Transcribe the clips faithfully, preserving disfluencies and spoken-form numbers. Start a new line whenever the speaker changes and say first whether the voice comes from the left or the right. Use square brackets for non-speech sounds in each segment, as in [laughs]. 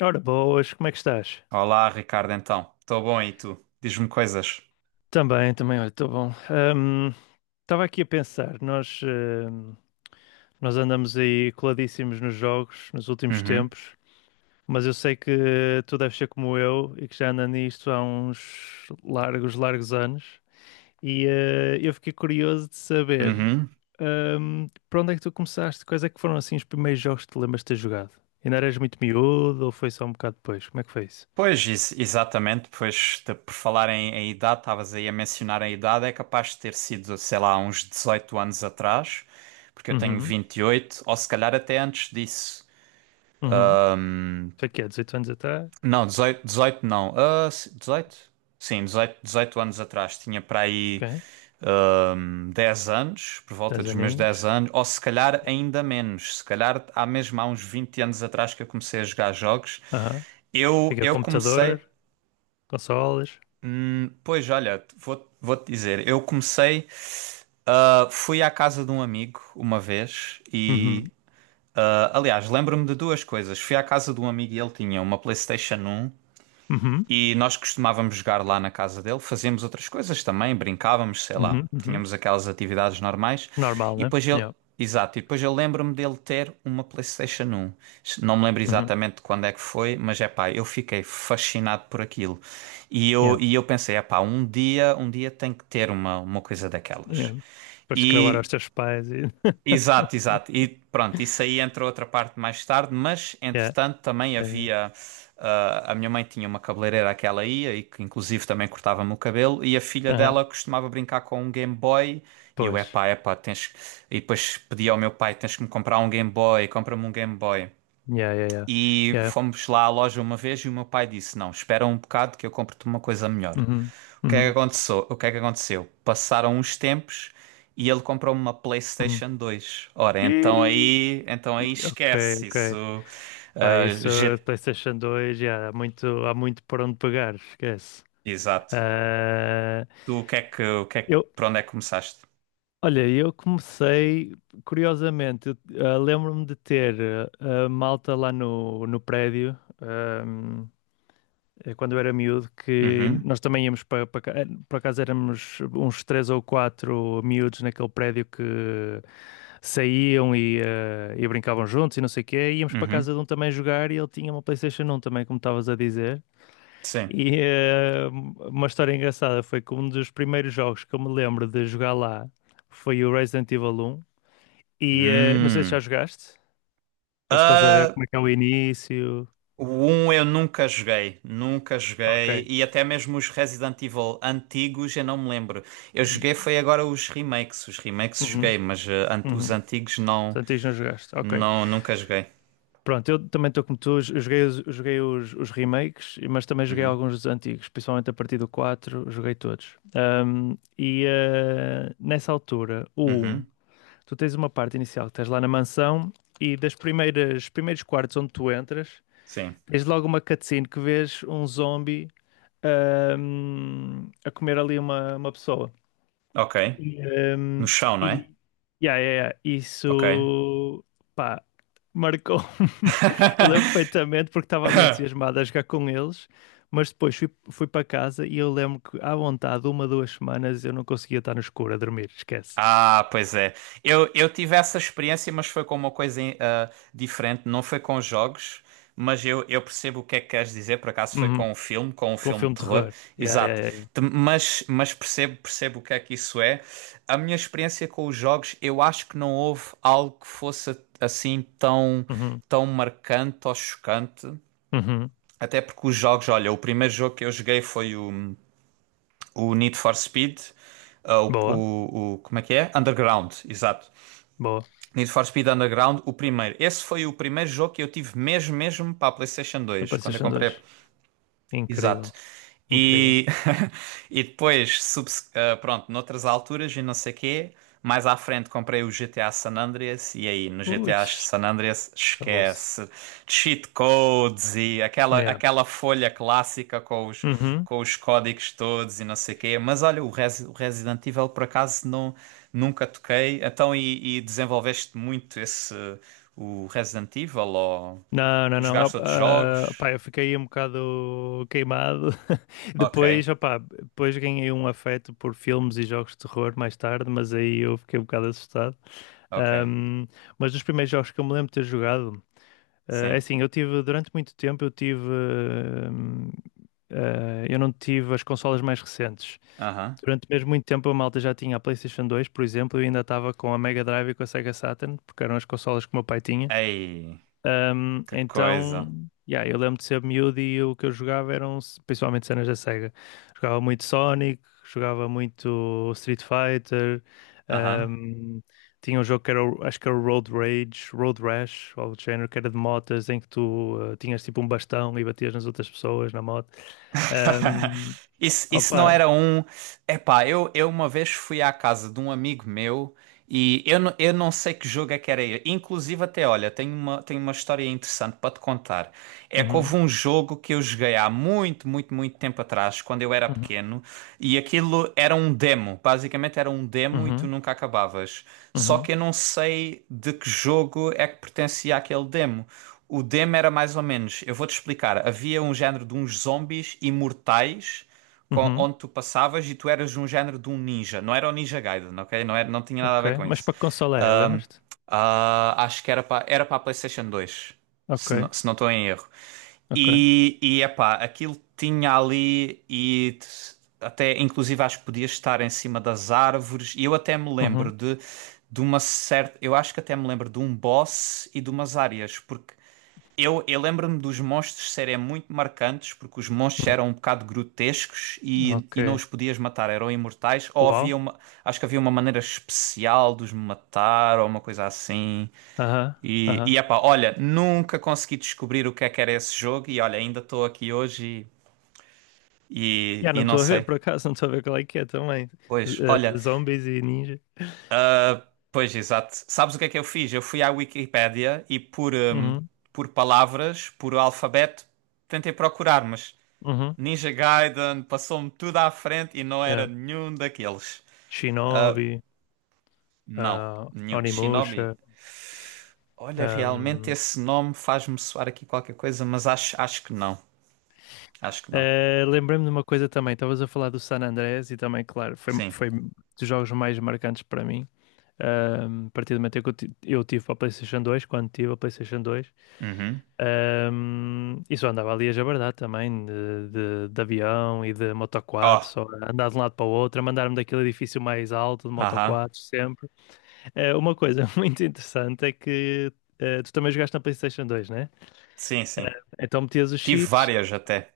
left: Ora, boas, como é que estás?
right: Olá, Ricardo, então. Estou bom e tu? Diz-me coisas.
left: Também, também, olha, estou bom. Estava aqui a pensar, nós, ahm, nós andamos aí coladíssimos nos jogos nos últimos
right: Uhum,
left: tempos, mas eu sei que tu deves ser como eu e que já anda nisto há uns largos, largos anos, e eh, eu fiquei curioso de saber
right: uhum.
left: ahm, para onde é que tu começaste, quais é que foram assim os primeiros jogos que te lembras de ter jogado? Ainda eras muito miúdo ou foi só um bocado depois? Como é que foi isso?
right: Pois, ex- exatamente. Pois, de- por falar em, em idade, estavas aí a mencionar a idade, é capaz de ter sido, sei lá, uns dezoito anos atrás, porque eu tenho
left: Uhum,
right: vinte e oito. Ou se calhar até antes disso.
left: uhum.
right: Hum.
left: Foi que é dezoito anos até?
right: Não, dezoito, dezoito não. Ah, se- dezoito? Sim, dezoito, dezoito anos atrás. Tinha para aí
left: Ok.
right: dez anos, por volta
left: dez
right: dos meus dez
left: aninhos.
right: anos, ou se calhar ainda menos, se calhar há mesmo há uns vinte anos atrás que eu comecei a jogar jogos.
left: Aham.
right: Eu,
left: Fica
right: eu comecei,
left: computador, consoles.
right: hum, pois olha, vou, vou-te dizer, eu comecei, ah, fui à casa de um amigo uma vez e,
left: Uhum.
right: ah, aliás, lembro-me de duas coisas. Fui à casa de um amigo e ele tinha uma PlayStation um.
left: Uhum.
right: E nós costumávamos jogar lá na casa dele, fazíamos outras coisas também, brincávamos, sei lá,
left: Uhum. Uhum.
right: tínhamos aquelas atividades normais.
left: Normal,
right: E
left: né?
right: depois ele,
left: Yeah.
right: exato, e depois eu lembro-me dele ter uma PlayStation um. Não me lembro
left: Uhum.
right: exatamente de quando é que foi, mas é pá, eu fiquei fascinado por aquilo. E eu,
left: Yeah.
right: e eu pensei, é pá, um dia, um dia tem que ter uma, uma coisa daquelas.
left: Yeah. Depois de cravar aos
right: E
left: teus pais e.
right: exato,
left: [laughs]
right: exato. E pronto, isso aí entra outra parte mais tarde, mas
left: Yeah.
right: entretanto também
left: Yeah, yeah.
right: havia. ah, a minha mãe tinha uma cabeleireira a que ela ia e que inclusive também cortava-me o cabelo, e a filha
left: Aham.
right: dela costumava brincar com um Game Boy. E eu,
left: Pois.
right: epá, epá, tens. Que-" E depois pedia ao meu pai: tens que me comprar um Game Boy, compra-me um Game Boy.
left: Yeah, yeah, yeah.
right: E
left: Yeah.
right: fomos lá à loja uma vez e o meu pai disse: Não, espera um bocado que eu compro-te uma coisa melhor.
left: Uhum.
right: O que é
left: Uhum.
right: que aconteceu? O que é que aconteceu? Passaram uns tempos e ele comprou uma
left: Uhum.
right: PlayStation dois. Ora, então
left: Ih,
right: aí, então aí
left: ok,
right: esquece
left: ok.
right: isso.
left: Pá,
right: ah,
left: isso.
right: G-
left: PlayStation dois, yeah, há muito, há muito por onde pegar, esquece.
right: Exato.
left: Ah,
right: Tu o que é que, o que é que,
left: eu,
right: por onde é que começaste?
left: olha, eu comecei, curiosamente, eu, ah, lembro-me de ter ah, a malta lá no, no prédio, ahm, eh, quando eu era miúdo, que
right: Uhum,
left: nós também íamos para, para, ca- eh, por acaso éramos uns três ou quatro miúdos naquele prédio que saíam e, ah, e brincavam juntos e não sei o quê, e íamos para a
right: uhum,
left: casa de um também jogar e ele tinha uma PlayStation um também, como estavas a dizer.
right: sim.
left: E eh, uma história engraçada foi que um dos primeiros jogos que eu me lembro de jogar lá foi o Resident Evil um. E eh, não sei se já
right: Hum.
left: jogaste, ou se estás a ver
right: Ah,
left: como é que é o início.
right: o um eu nunca joguei, nunca
left: Ok.
right: joguei, e até mesmo os Resident Evil antigos eu não me lembro. Eu joguei foi agora os remakes, os remakes
left: Uhum,
right: joguei, mas eh, ant- os
left: uhum.
right: antigos não,
left: Portanto, não jogaste. Ok.
right: não, nunca joguei.
left: Pronto, eu também estou como tu, eu joguei, os, eu joguei os, os remakes, mas também joguei
right: Uhum,
left: alguns dos antigos, principalmente a partir do quatro joguei todos. Ahm, e eh, nessa altura, o um,
right: uhum,
left: tu tens uma parte inicial que estás lá na mansão e das primeiras primeiros quartos onde tu entras,
right: sim,
left: tens logo uma cutscene que vês um zombie ahm, a comer ali uma, uma pessoa.
right: ok.
left: E,
right: No
left: ahm,
right: chão, não é?
left: e yeah, yeah, yeah,
right: Ok.
left: isso. Pá, marcou-me. [laughs] Eu lembro
right: [laughs]
left: perfeitamente porque estava ali entusiasmado a jogar com eles. Mas depois fui, fui para casa e eu lembro que, à vontade, uma, duas semanas eu não conseguia estar no escuro a dormir, esquece.
right: Ah, pois é. Eu, eu tive essa experiência, mas foi com uma coisa ah, diferente. Não foi com jogos, mas eu, eu percebo o que é que queres dizer. Por acaso foi
left: Uhum.
right: com um filme, com um
left: Com
right: filme de
left: filme de
right: terror.
left: terror. Yeah, yeah,
right: Exato.
left: yeah, yeah.
right: Te- Mas, mas percebo, percebo o que é que isso é. A minha experiência com os jogos, eu acho que não houve algo que fosse assim tão,
left: Uhum,
right: tão marcante ou chocante.
left: uhum.
right: Até porque os jogos, olha, o primeiro jogo que eu joguei foi o, o Need for Speed. Uh, o,
left: Boa,
right: o, o- como é que é? Underground, exato.
left: boa.
right: Need for Speed Underground, o primeiro. Esse foi o primeiro jogo que eu tive mesmo, mesmo para a PlayStation
left: Na
right: dois. Quando eu
left: PlayStation dois.
right: comprei
left: Incrível,
right: exato.
left: incrível.
right: E, [laughs] e depois, subse- ah, pronto, noutras alturas e não sei quê, mais à frente comprei o G T A San Andreas e aí no
left: Ui,
right: G T A San Andreas
left: acabou-se.
right: esquece cheat codes e aquela,
left: Yeah.
right: aquela folha clássica com os,
left: Uhum.
right: com os códigos todos e não sei quê. Mas olha, o, Resi- o Resident Evil por acaso não, nunca toquei. Então, e, e desenvolveste muito esse, o Resident Evil ou
left: Não, não, não. Eu,
right: jogaste outros
left: ah,
right: jogos?
left: pá, eu fiquei um bocado queimado. [laughs]
right: Ok,
left: Depois, opá, depois ganhei um afeto por filmes e jogos de terror mais tarde, mas aí eu fiquei um bocado assustado.
right: ok.
left: Ahm, mas dos primeiros jogos que eu me lembro de ter jogado, ah, é
right: Sim.
left: assim, eu tive, durante muito tempo, eu tive. ahm, ah, eu não tive as consolas mais recentes.
right: Aham.
left: Durante mesmo muito tempo a malta já tinha a PlayStation dois, por exemplo, e ainda estava com a Mega Drive e com a Sega Saturn, porque eram as consolas que o meu pai tinha.
right: Ei,
left: Ahm,
right: que
left: então,
right: coisa.
left: yeah, eu lembro de ser miúdo e o que eu jogava eram s- principalmente cenas da Sega. Jogava muito Sonic, jogava muito Street Fighter,
right: Aham.
left: ahm, tinha um jogo que era, o- acho que era o Road Rage, Road Rash, ou algo do género, que era de motas, em que tu ah, tinhas tipo um bastão e batias nas outras pessoas na moto.
right: [laughs]
left: Ahm,
right: Isso, isso não
left: Opa!
right: era um. Epá, eu, eu uma vez fui à casa de um amigo meu e eu, não- eu não sei que jogo é que era ele. Inclusive, até olha, tenho uma, tenho uma história interessante para te contar. É que houve
left: Uhum,
right: um jogo que eu joguei há muito, muito, muito tempo atrás, quando eu era
left: uhum,
right: pequeno, e aquilo era um demo. Basicamente era um demo e tu
left: uhum.
right: nunca acabavas. Só
left: Uhum,
right: que eu não sei de que jogo é que pertencia aquele demo. O demo era mais ou menos, eu vou-te explicar. Havia um género de uns zombies imortais com-
left: uhum,
right: onde tu passavas e tu eras um género de um ninja. Não era o Ninja Gaiden, ok? Não era, não tinha nada a
left: ok.
right: ver com
left: Mas
right: isso.
left: para que consola é?
right: Ahm,
left: Lembras-te?
right: ah, acho que era para era para a PlayStation dois,
left: Ok,
right: se não, se não estou em erro.
left: ok.
right: E, e epá, aquilo tinha ali e t- até inclusive acho que podias estar em cima das árvores. E eu até me
left: Uhum,
right: lembro de, de uma certa. Eu acho que até me lembro de um boss e de umas áreas, porque eu, eu lembro-me dos monstros serem muito marcantes, porque os monstros
left: uhum,
right: eram um bocado grotescos e,
left: ok.
right: e não os podias matar, eram imortais, ou havia
left: Uau.
right: uma, acho que havia uma maneira especial de os matar, ou uma coisa assim.
left: Aham,
right: E,
left: aham.
right: e epá, olha, nunca consegui descobrir o que é que era esse jogo, e olha, ainda estou aqui hoje e,
left: Já
right: e,
left: não
right: e não
left: estou a ver,
right: sei.
left: por acaso, não estou a ver qual é que é também. Z-
right: Pois, olha,
left: eh, zombies e ninja.
right: pois exato. Sabes o que é que eu fiz? Eu fui à Wikipédia e por, hum,
left: Uhum,
right: por palavras, por alfabeto, tentei procurar, mas.
left: uhum,
right: Ninja Gaiden passou-me tudo à frente e não
left: yeah.
right: era nenhum daqueles.
left: Shinobi,
right: Não,
left: ah,
right: nenhum. Shinobi.
left: Onimusha.
right: Olha, realmente
left: ahm.
right: esse nome faz-me soar aqui qualquer coisa, mas acho, acho que não. Acho que não.
left: Eh, lembrei-me de uma coisa também. Estavas a falar do San Andreas e também, claro, foi,
right: Sim.
left: foi dos jogos mais marcantes para mim. Ahm, a partir do momento em que eu, ti- eu tive a PlayStation dois quando tive a PlayStation dois.
right: Uhum.
left: Ahm, e só andava ali a jabardar também, de, de, de avião e de moto quatro,
right: Oh,
left: só a andar de um lado para o outro, a mandar-me daquele edifício mais alto de moto
right: aham.
left: quatro, sempre. Eh, uma coisa [laughs] muito interessante é que eh, tu também jogaste na PlayStation dois, né?
right: Sim, sim.
left: Eh, então metias os
right: Tive
left: cheats,
right: várias até.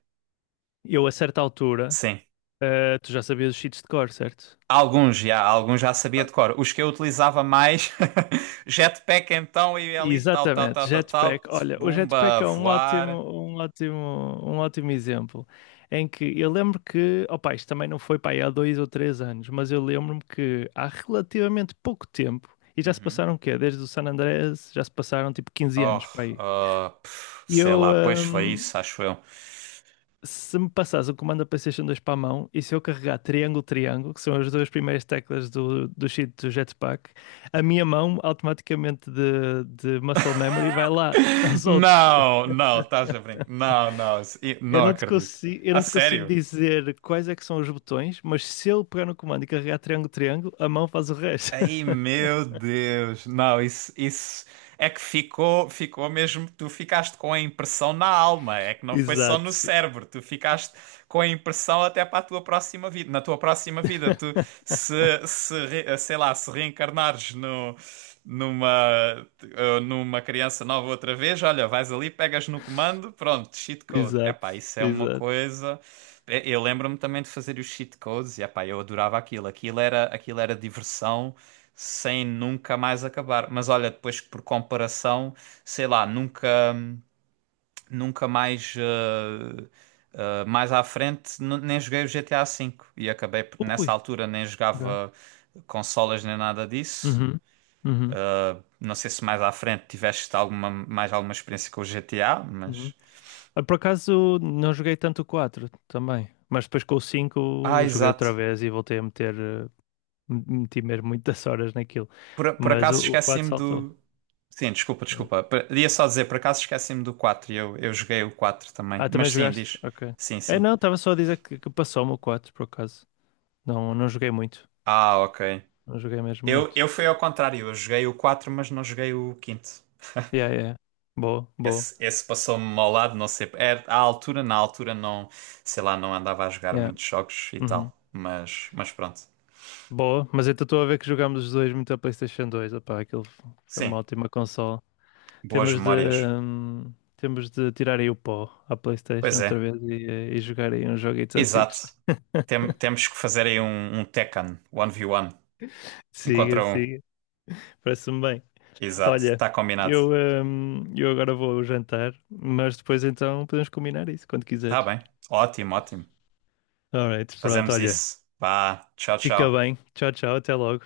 left: eu a certa altura,
right: Sim.
left: eh, tu já sabias os cheats de cor, certo?
right: Alguns já, alguns já sabia de cor. Os que eu utilizava mais, [laughs] Jetpack então, e ali, tal, tal, tal,
left: Exatamente,
right: tal, tal,
left: Jetpack. Olha, o Jetpack
right: bumba,
left: é um ótimo,
right: voar.
left: um ótimo, um ótimo exemplo. Em que eu lembro que, opa, isto também não foi para aí há dois ou três anos, mas eu lembro-me que há relativamente pouco tempo, e já se
right: Uhum.
left: passaram o quê? Desde o San Andreas, já se passaram tipo quinze
right: Oh,
left: anos para aí.
right: ah, pff,
left: E
right: sei
left: eu,
right: lá, pois foi
left: hum,
right: isso, acho eu.
left: Se me passares o comando da PlayStation dois para a mão e se eu carregar triângulo, triângulo, que são as duas primeiras teclas do, do cheat do Jetpack, a minha mão automaticamente de, de muscle memory vai lá [laughs]
right: [laughs]
left: aos outros.
right: Não, não, estás a brincar. Não, não, isso- i-
left: Eu
right: não
left: não te
right: acredito.
left: consigo, eu
right: A
left: não te consigo
right: sério?
left: dizer quais é que são os botões, mas se eu pegar no comando e carregar triângulo, triângulo, a mão faz o resto.
right: Ai,
left: [laughs]
right: meu Deus. Não, isso, isso é que ficou, ficou mesmo. Tu ficaste com a impressão na alma. É que não foi só no
left: Exato, fi-
right: cérebro. Tu ficaste com a impressão até para a tua próxima vida. Na tua próxima vida, tu
left: [laughs]
right: se, se re- sei lá, se reencarnares no, numa, eh, numa criança nova outra vez, olha, vais ali, pegas no comando, pronto, cheat code.
left: exato,
right: Epá, isso é uma
left: exato.
right: coisa. Eu lembro-me também de fazer os cheat codes e epá, eu adorava aquilo. Aquilo era, aquilo era diversão sem nunca mais acabar. Mas olha, depois por comparação, sei lá, nunca, nunca mais, eh, eh, mais à frente, n- nem joguei o G T A cinco e acabei por- nessa
left: Ui,
right: altura nem
left: ok.
right: jogava consolas nem nada disso.
left: Uhum, uhum,
right: Não sei se mais à frente tiveste alguma, mais alguma experiência com o G T A,
left: uhum.
right: mas.
left: Ah, por acaso não joguei tanto o quatro também, mas depois com o
right: Ah,
left: cinco joguei outra
right: exato.
left: vez e voltei a meter, eh, meti mesmo muitas [laughs] horas naquilo.
right: Por, por
left: Mas o,
right: acaso
left: o quatro
right: esqueci-me
left: saltou,
right: do. Sim, desculpa,
left: né?
right: desculpa. Por- Ia só dizer, por acaso esqueci-me do quatro e eu, eu joguei o quatro também.
left: Ah, também
right: Mas sim,
left: jogaste?
right: diz.
left: Ok.
right: Sim,
left: É,
right: sim.
left: não, estava só a dizer que, que, passou-me o quatro por acaso. Não, não joguei muito.
right: Ah, ok.
left: Não joguei mesmo
right: Eu, eu
left: muito.
right: fui ao contrário, eu joguei o quatro mas não joguei o quinto.
left: Yeah, yeah. Boa, boa.
right: Esse, esse passou-me ao lado, não sei. Era, à altura, na altura, não, sei lá, não andava a jogar
left: Yeah.
right: muitos jogos e
left: Uhum.
right: tal. Mas, mas pronto.
left: Boa, mas então estou a ver que jogámos os dois muito a PlayStation dois. Opá, aquilo foi uma
right: Sim,
left: ótima consola.
right: boas
left: Temos de,
right: memórias.
left: hum, temos de tirar aí o pó à PlayStation
right: Pois
left: outra
right: é,
left: vez e, eh, e jogar aí uns joguitos
right: exato.
left: antigos. [laughs]
right: Tem- temos que fazer aí um, um Tekken um contra um, um um
left: Siga,
right: contra um.
left: siga. Parece-me bem.
right: Exato,
left: Olha,
right: está combinado.
left: eu, hum, eu agora vou jantar, mas depois então podemos combinar isso quando
right: Está
left: quiseres.
right: bem, ótimo, ótimo.
left: Alright, pronto,
right: Fazemos
left: olha.
right: isso. Vá, tchau,
left: Fica
right: tchau.
left: bem. Tchau, tchau. Até logo.